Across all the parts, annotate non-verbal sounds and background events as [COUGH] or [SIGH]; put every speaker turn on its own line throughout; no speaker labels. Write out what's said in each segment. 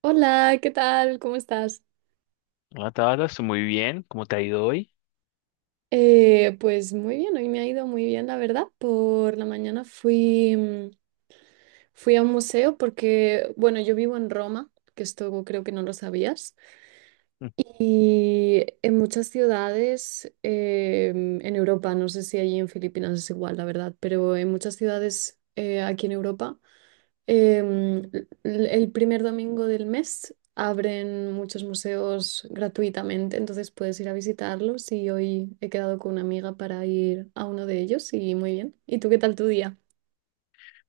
Hola, ¿qué tal? ¿Cómo estás?
Hola Tabata, estoy muy bien. ¿Cómo te ha ido hoy?
Pues muy bien, hoy me ha ido muy bien, la verdad. Por la mañana fui a un museo porque, bueno, yo vivo en Roma, que esto creo que no lo sabías,
Mm,
y en muchas ciudades en Europa, no sé si allí en Filipinas es igual, la verdad, pero en muchas ciudades aquí en Europa. Em, el primer domingo del mes abren muchos museos gratuitamente, entonces puedes ir a visitarlos y hoy he quedado con una amiga para ir a uno de ellos y muy bien. ¿Y tú qué tal tu día?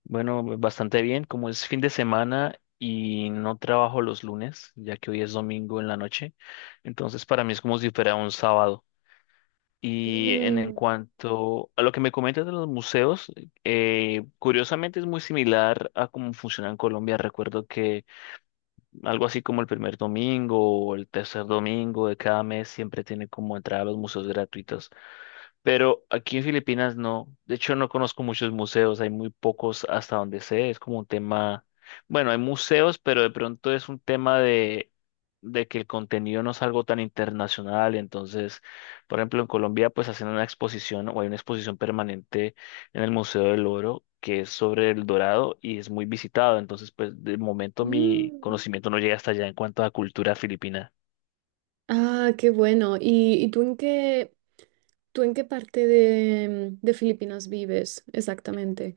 Bueno, bastante bien. Como es fin de semana y no trabajo los lunes, ya que hoy es domingo en la noche, entonces para mí es como si fuera un sábado. Y en
Mm,
cuanto a lo que me comentas de los museos, curiosamente es muy similar a cómo funciona en Colombia. Recuerdo que algo así como el primer domingo o el tercer domingo de cada mes siempre tiene como entrada a los museos gratuitos. Pero aquí en Filipinas no. De hecho, no conozco muchos museos, hay muy pocos hasta donde sé. Es como un tema, bueno, hay museos, pero de pronto es un tema de que el contenido no es algo tan internacional. Entonces, por ejemplo, en Colombia, pues hacen una exposición o hay una exposición permanente en el Museo del Oro que es sobre el Dorado y es muy visitado. Entonces, pues de momento mi
mm.
conocimiento no llega hasta allá en cuanto a cultura filipina.
Ah, qué bueno. ¿Y tú en qué parte de Filipinas vives exactamente?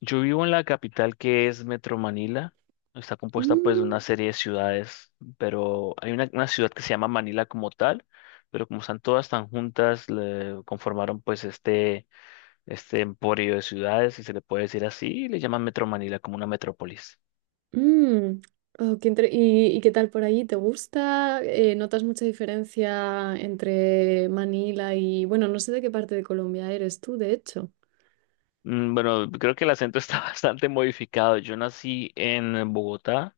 Yo vivo en la capital que es Metro Manila. Está compuesta pues de
Mm,
una serie de ciudades, pero hay una ciudad que se llama Manila como tal, pero como están todas tan juntas, le conformaron pues este emporio de ciudades, si se le puede decir así, y le llaman Metro Manila como una metrópolis.
mm. ¿Y qué tal por ahí? ¿Te gusta? ¿Notas mucha diferencia entre Manila y, bueno, no sé de qué parte de Colombia eres tú, de hecho?
Bueno, creo que el acento está [LAUGHS] bastante modificado. Yo nací en Bogotá,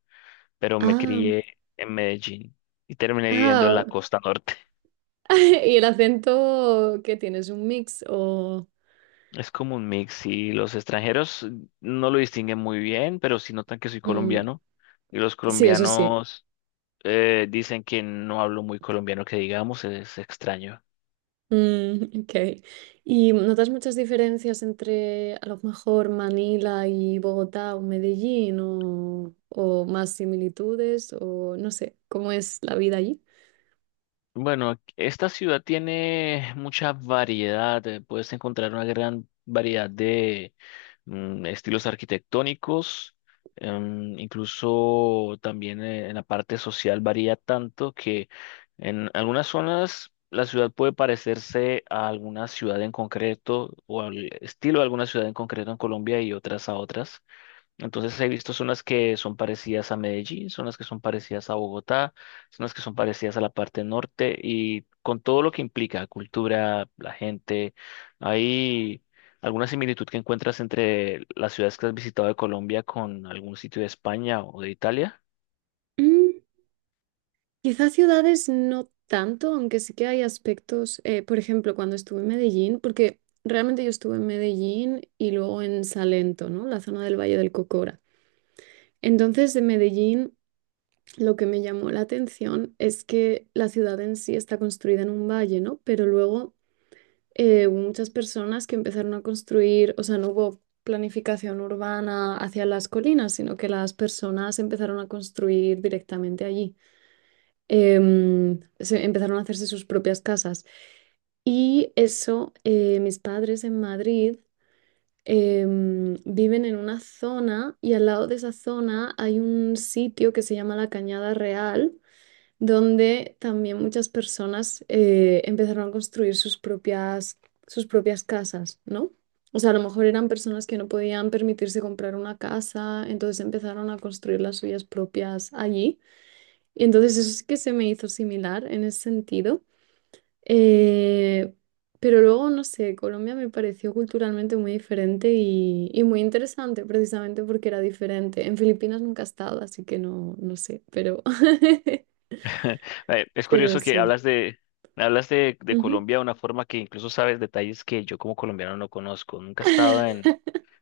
pero me
Ah,
crié en Medellín y terminé viviendo en
ah.
la costa norte.
[LAUGHS] ¿Y el acento qué tienes? ¿Un mix? O.
Es como un mix y los extranjeros no lo distinguen muy bien, pero sí notan que soy
Mm,
colombiano y los
sí, eso sí.
colombianos dicen que no hablo muy colombiano, que digamos es extraño.
Mm, [LAUGHS] ok. ¿Y notas muchas diferencias entre a lo mejor Manila y Bogotá o Medellín o más similitudes o no sé, cómo es la vida allí?
Bueno, esta ciudad tiene mucha variedad, puedes encontrar una gran variedad de estilos arquitectónicos, incluso también en la parte social varía tanto que en algunas zonas la ciudad puede parecerse a alguna ciudad en concreto o al estilo de alguna ciudad en concreto en Colombia y otras a otras. Entonces he visto zonas que son parecidas a Medellín, zonas que son parecidas a Bogotá, zonas que son parecidas a la parte norte y con todo lo que implica, cultura, la gente, hay alguna similitud que encuentras entre las ciudades que has visitado de Colombia con algún sitio de España o de Italia.
Quizás ciudades no tanto, aunque sí que hay aspectos, por ejemplo, cuando estuve en Medellín, porque realmente yo estuve en Medellín y luego en Salento, ¿no? La zona del Valle del Cocora. Entonces, de Medellín, lo que me llamó la atención es que la ciudad en sí está construida en un valle, ¿no? Pero luego hubo muchas personas que empezaron a construir, o sea, no hubo planificación urbana hacia las colinas, sino que las personas empezaron a construir directamente allí empezaron a hacerse sus propias casas. Y eso, mis padres en Madrid viven en una zona y al lado de esa zona hay un sitio que se llama la Cañada Real, donde también muchas personas empezaron a construir sus propias casas, ¿no? O sea, a lo mejor eran personas que no podían permitirse comprar una casa, entonces empezaron a construir las suyas propias allí. Y entonces eso sí que se me hizo similar en ese sentido. Eh, pero luego, no sé, Colombia me pareció culturalmente muy diferente y muy interesante, precisamente porque era diferente. En Filipinas nunca he estado, así que no, no sé, pero, [LAUGHS]
[LAUGHS] Es
pero
curioso que
sí.
hablas de
Ujú.
Colombia de una forma que incluso sabes detalles que yo como colombiano no conozco. Nunca he estado en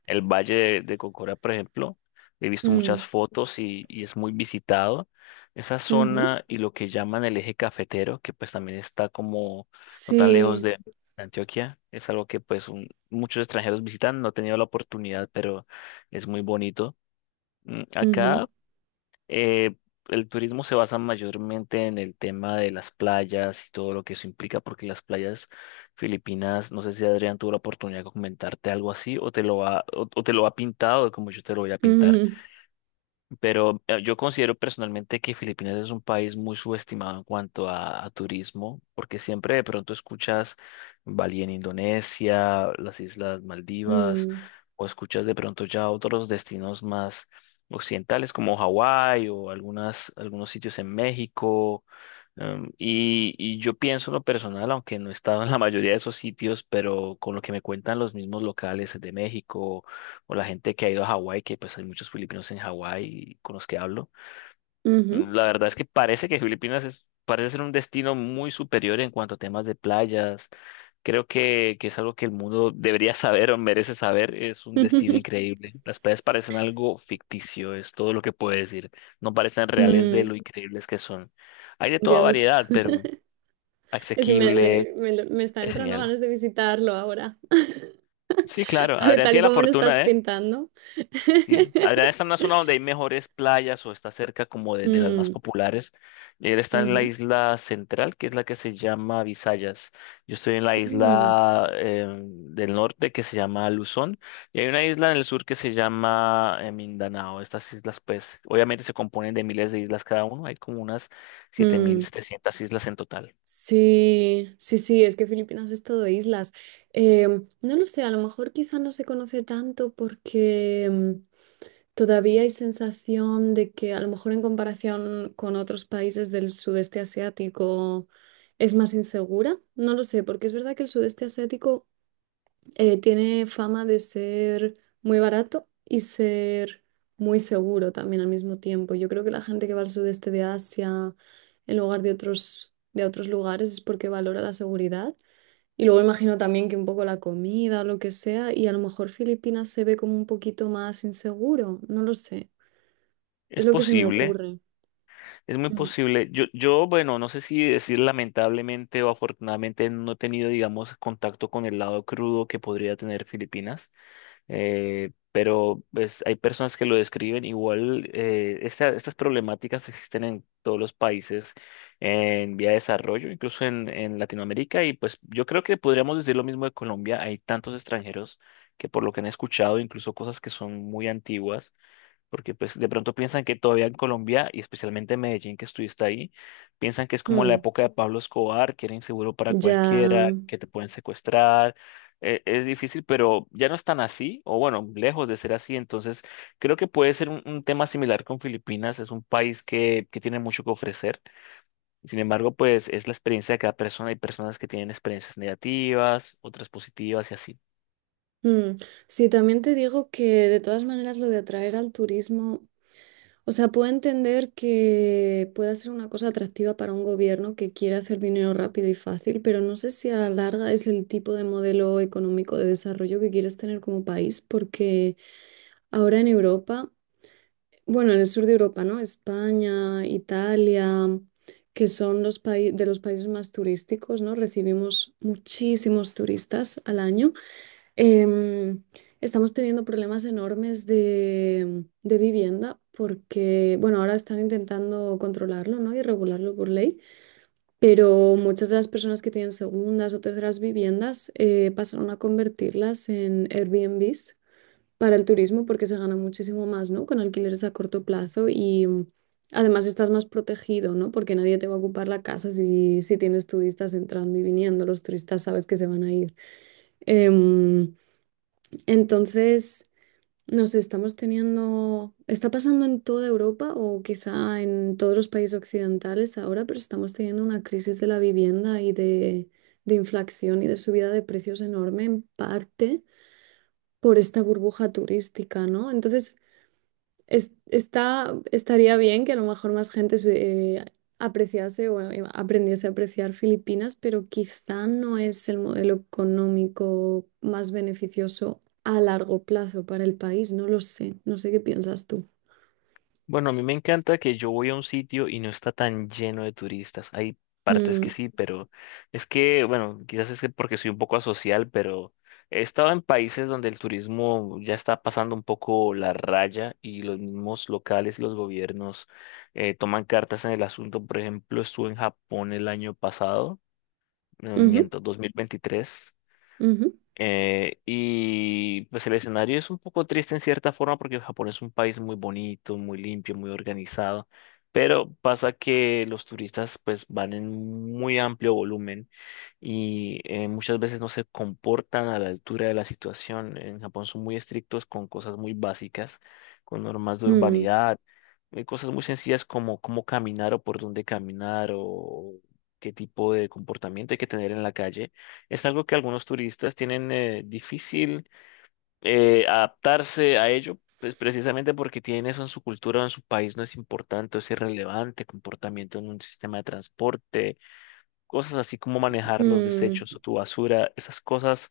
el Valle de Cocora, por ejemplo, he visto muchas
Mm,
fotos y es muy visitado. Esa
ujú.
zona y lo que llaman el eje cafetero, que pues también está como no tan lejos
Sí.
de Antioquia, es algo que muchos extranjeros visitan. No he tenido la oportunidad, pero es muy bonito.
Ujú,
Acá eh, el turismo se basa mayormente en el tema de las playas y todo lo que eso implica, porque las playas filipinas, no sé si Adrián tuvo la oportunidad de comentarte algo así o te lo ha, o te lo ha pintado como yo te lo voy a pintar.
ujú,
Pero yo considero personalmente que Filipinas es un país muy subestimado en cuanto a turismo, porque siempre de pronto escuchas Bali en Indonesia, las Islas Maldivas,
mm,
o escuchas de pronto ya otros destinos más occidentales como Hawái o algunos sitios en México. Y yo pienso en lo personal, aunque no he estado en la mayoría de esos sitios, pero con lo que me cuentan los mismos locales de México o la gente que ha ido a Hawái, que pues hay muchos filipinos en Hawái con los que hablo,
ujú.
la verdad es que parece que parece ser un destino muy superior en cuanto a temas de playas. Creo que es algo que el mundo debería saber o merece saber. Es un destino
[LAUGHS]
increíble. Las playas parecen algo ficticio, es todo lo que puedo decir. No parecen reales de
Mm,
lo increíbles que son. Hay de toda
Dios.
variedad, pero
[LAUGHS] Es que me,
asequible,
me me lo- me está
es
entrando
genial.
ganas de visitarlo ahora. [LAUGHS]
Sí, claro,
A ver,
Adrián
tal y
tiene la
como lo estás
fortuna, ¿eh?
pintando.
Sí, Adrián está
[LAUGHS]
en una zona donde hay mejores playas o está cerca como de las más
Mm,
populares. Él está en la
ujú,
isla central, que es la que se llama Visayas. Yo estoy en la
mm,
isla del norte que se llama Luzón y hay una isla en el sur que se llama Mindanao. Estas islas, pues, obviamente se componen de miles de islas cada uno. Hay como unas
mm.
7.700 islas en total.
Sí, sí, sí, es que Filipinas es todo islas. No lo sé, a lo mejor quizá no se conoce tanto porque todavía hay sensación de que a lo mejor en comparación con otros países del sudeste asiático es más insegura. No lo sé, porque es verdad que el sudeste asiático tiene fama de ser muy barato y ser muy seguro también al mismo tiempo. Yo creo que la gente que va al sudeste de Asia en lugar de otros lugares es porque valora la seguridad. Y luego imagino también que un poco la comida o lo que sea, y a lo mejor Filipinas se ve como un poquito más inseguro, no lo sé. Es
Es
lo que se me
posible.
ocurre.
Es muy
Mm.
posible. Bueno, no sé si decir lamentablemente o afortunadamente no he tenido, digamos, contacto con el lado crudo que podría tener Filipinas, pero pues, hay personas que lo describen igual. Estas problemáticas existen en todos los países en vía de desarrollo, incluso en Latinoamérica, y pues yo creo que podríamos decir lo mismo de Colombia. Hay tantos extranjeros que por lo que han escuchado, incluso cosas que son muy antiguas porque pues de pronto piensan que todavía en Colombia y especialmente en Medellín que estuviste ahí, piensan que es como la
Mm,
época de Pablo Escobar, que era inseguro para
ya.
cualquiera, que te pueden secuestrar. Es difícil, pero ya no es tan así, o bueno, lejos de ser así. Entonces, creo que puede ser un tema similar con Filipinas. Es un país que tiene mucho que ofrecer. Sin embargo, pues es la experiencia de cada persona. Hay personas que tienen experiencias negativas, otras positivas y así.
Mm. Sí, también te digo que de todas maneras lo de atraer al turismo. O sea, puedo entender que pueda ser una cosa atractiva para un gobierno que quiere hacer dinero rápido y fácil, pero no sé si a la larga es el tipo de modelo económico de desarrollo que quieres tener como país, porque ahora en Europa, bueno, en el sur de Europa, ¿no? España, Italia, que son los países más turísticos, ¿no? Recibimos muchísimos turistas al año. Em, Estamos teniendo problemas enormes de vivienda porque, bueno, ahora están intentando controlarlo, ¿no? Y regularlo por ley, pero muchas de las personas que tienen segundas o terceras viviendas pasaron a convertirlas en Airbnbs para el turismo porque se gana muchísimo más, ¿no? Con alquileres a corto plazo y además estás más protegido, ¿no? Porque nadie te va a ocupar la casa si tienes turistas entrando y viniendo, los turistas sabes que se van a ir. Em, entonces, no sé, está pasando en toda Europa o quizá en todos los países occidentales ahora, pero estamos teniendo una crisis de la vivienda y de inflación y de subida de precios enorme en parte por esta burbuja turística, ¿no? Entonces, estaría bien que a lo mejor más gente se apreciase o aprendiese a apreciar Filipinas, pero quizá no es el modelo económico más beneficioso a largo plazo para el país. No lo sé. No sé qué piensas tú.
Bueno, a mí me encanta que yo voy a un sitio y no está tan lleno de turistas. Hay partes que
Mm,
sí, pero es que, bueno, quizás es que porque soy un poco asocial, pero he estado en países donde el turismo ya está pasando un poco la raya y los mismos locales y los gobiernos toman cartas en el asunto. Por ejemplo, estuve en Japón el año pasado,
ujú,
miento, Ujú. 2023.
ujú,
Y pues el escenario es un poco triste en cierta forma porque Japón es un país muy bonito, muy limpio, muy organizado, pero pasa que los turistas pues van en muy amplio volumen y muchas veces no se comportan a la altura de la situación. En Japón son muy estrictos con cosas muy básicas, con normas de
mm,
urbanidad, cosas muy sencillas como cómo caminar o por dónde caminar o qué tipo de comportamiento hay que tener en la calle. Es algo que algunos turistas tienen difícil adaptarse a ello. Pues precisamente porque tienen eso en su cultura o en su país no es importante o si es irrelevante, comportamiento en un sistema de transporte, cosas así como manejar los desechos
mm,
o tu basura, esas cosas.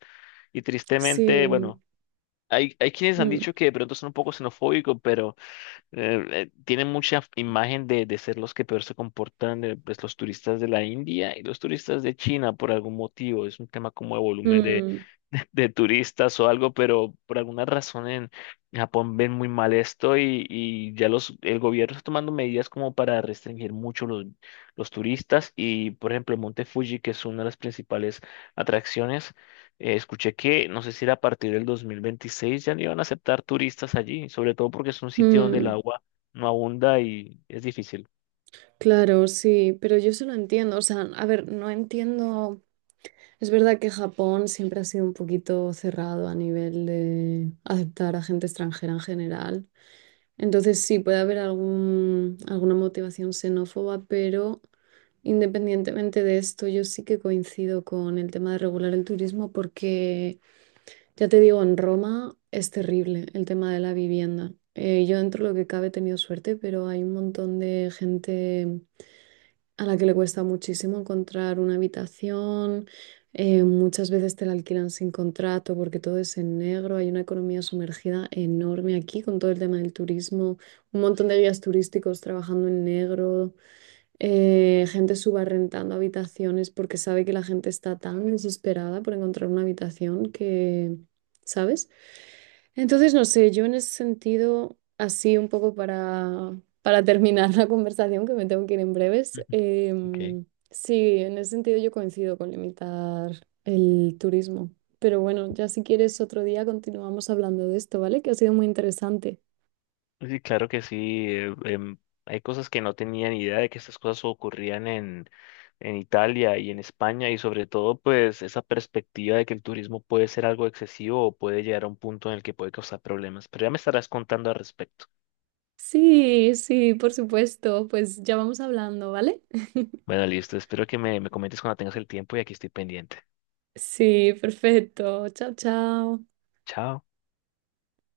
Y tristemente,
sí.
bueno, hay quienes han
Mm,
dicho que de pronto son un poco xenofóbicos, pero tienen mucha imagen de ser los que peor se comportan, pues los turistas de la India y los turistas de China por algún motivo. Es un tema como de volumen
mm,
de turistas o algo, pero por alguna razón en Japón ven muy mal esto y ya los, el gobierno está tomando medidas como para restringir mucho los turistas y, por ejemplo, el Monte Fuji, que es una de las principales atracciones, escuché que no sé si era a partir del 2026 ya no iban a aceptar turistas allí, sobre todo porque es un sitio donde el
mm.
agua no abunda y es difícil.
Claro, sí, pero yo se lo entiendo. O sea, a ver, no entiendo. Es verdad que Japón siempre ha sido un poquito cerrado a nivel de aceptar a gente extranjera en general. Entonces sí, puede haber alguna motivación xenófoba, pero independientemente de esto, yo sí que coincido con el tema de regular el turismo porque, ya te digo, en Roma es terrible el tema de la vivienda. Yo dentro de lo que cabe he tenido suerte, pero hay un montón de gente a la que le cuesta muchísimo encontrar una habitación, muchas veces te la alquilan sin contrato porque todo es en negro, hay una economía sumergida enorme aquí con todo el tema del turismo, un montón de guías turísticos trabajando en negro, gente subarrendando habitaciones porque sabe que la gente está tan desesperada por encontrar una habitación que, ¿sabes? Entonces, no sé, yo en ese sentido, así un poco para [LAUGHS] terminar la conversación, que me tengo que ir en breves,
Ujú. Ok.
em, sí, en ese sentido yo coincido con limitar el turismo. Pero bueno, ya si quieres otro día continuamos hablando de esto, ¿vale? Que ha sido muy interesante.
Sí, claro que sí. Hay cosas que no tenía ni idea de que estas cosas ocurrían en Italia y en España y sobre todo pues esa perspectiva de que el turismo puede ser algo excesivo o puede llegar a un punto en el que puede causar problemas. Pero ya me estarás contando al respecto.
Sí, sí, por supuesto, pues ya vamos hablando, ¿vale?
Bueno, listo. Espero que me comentes cuando tengas el tiempo y aquí estoy pendiente.
Sí, perfecto. Chao, chao.
Chao.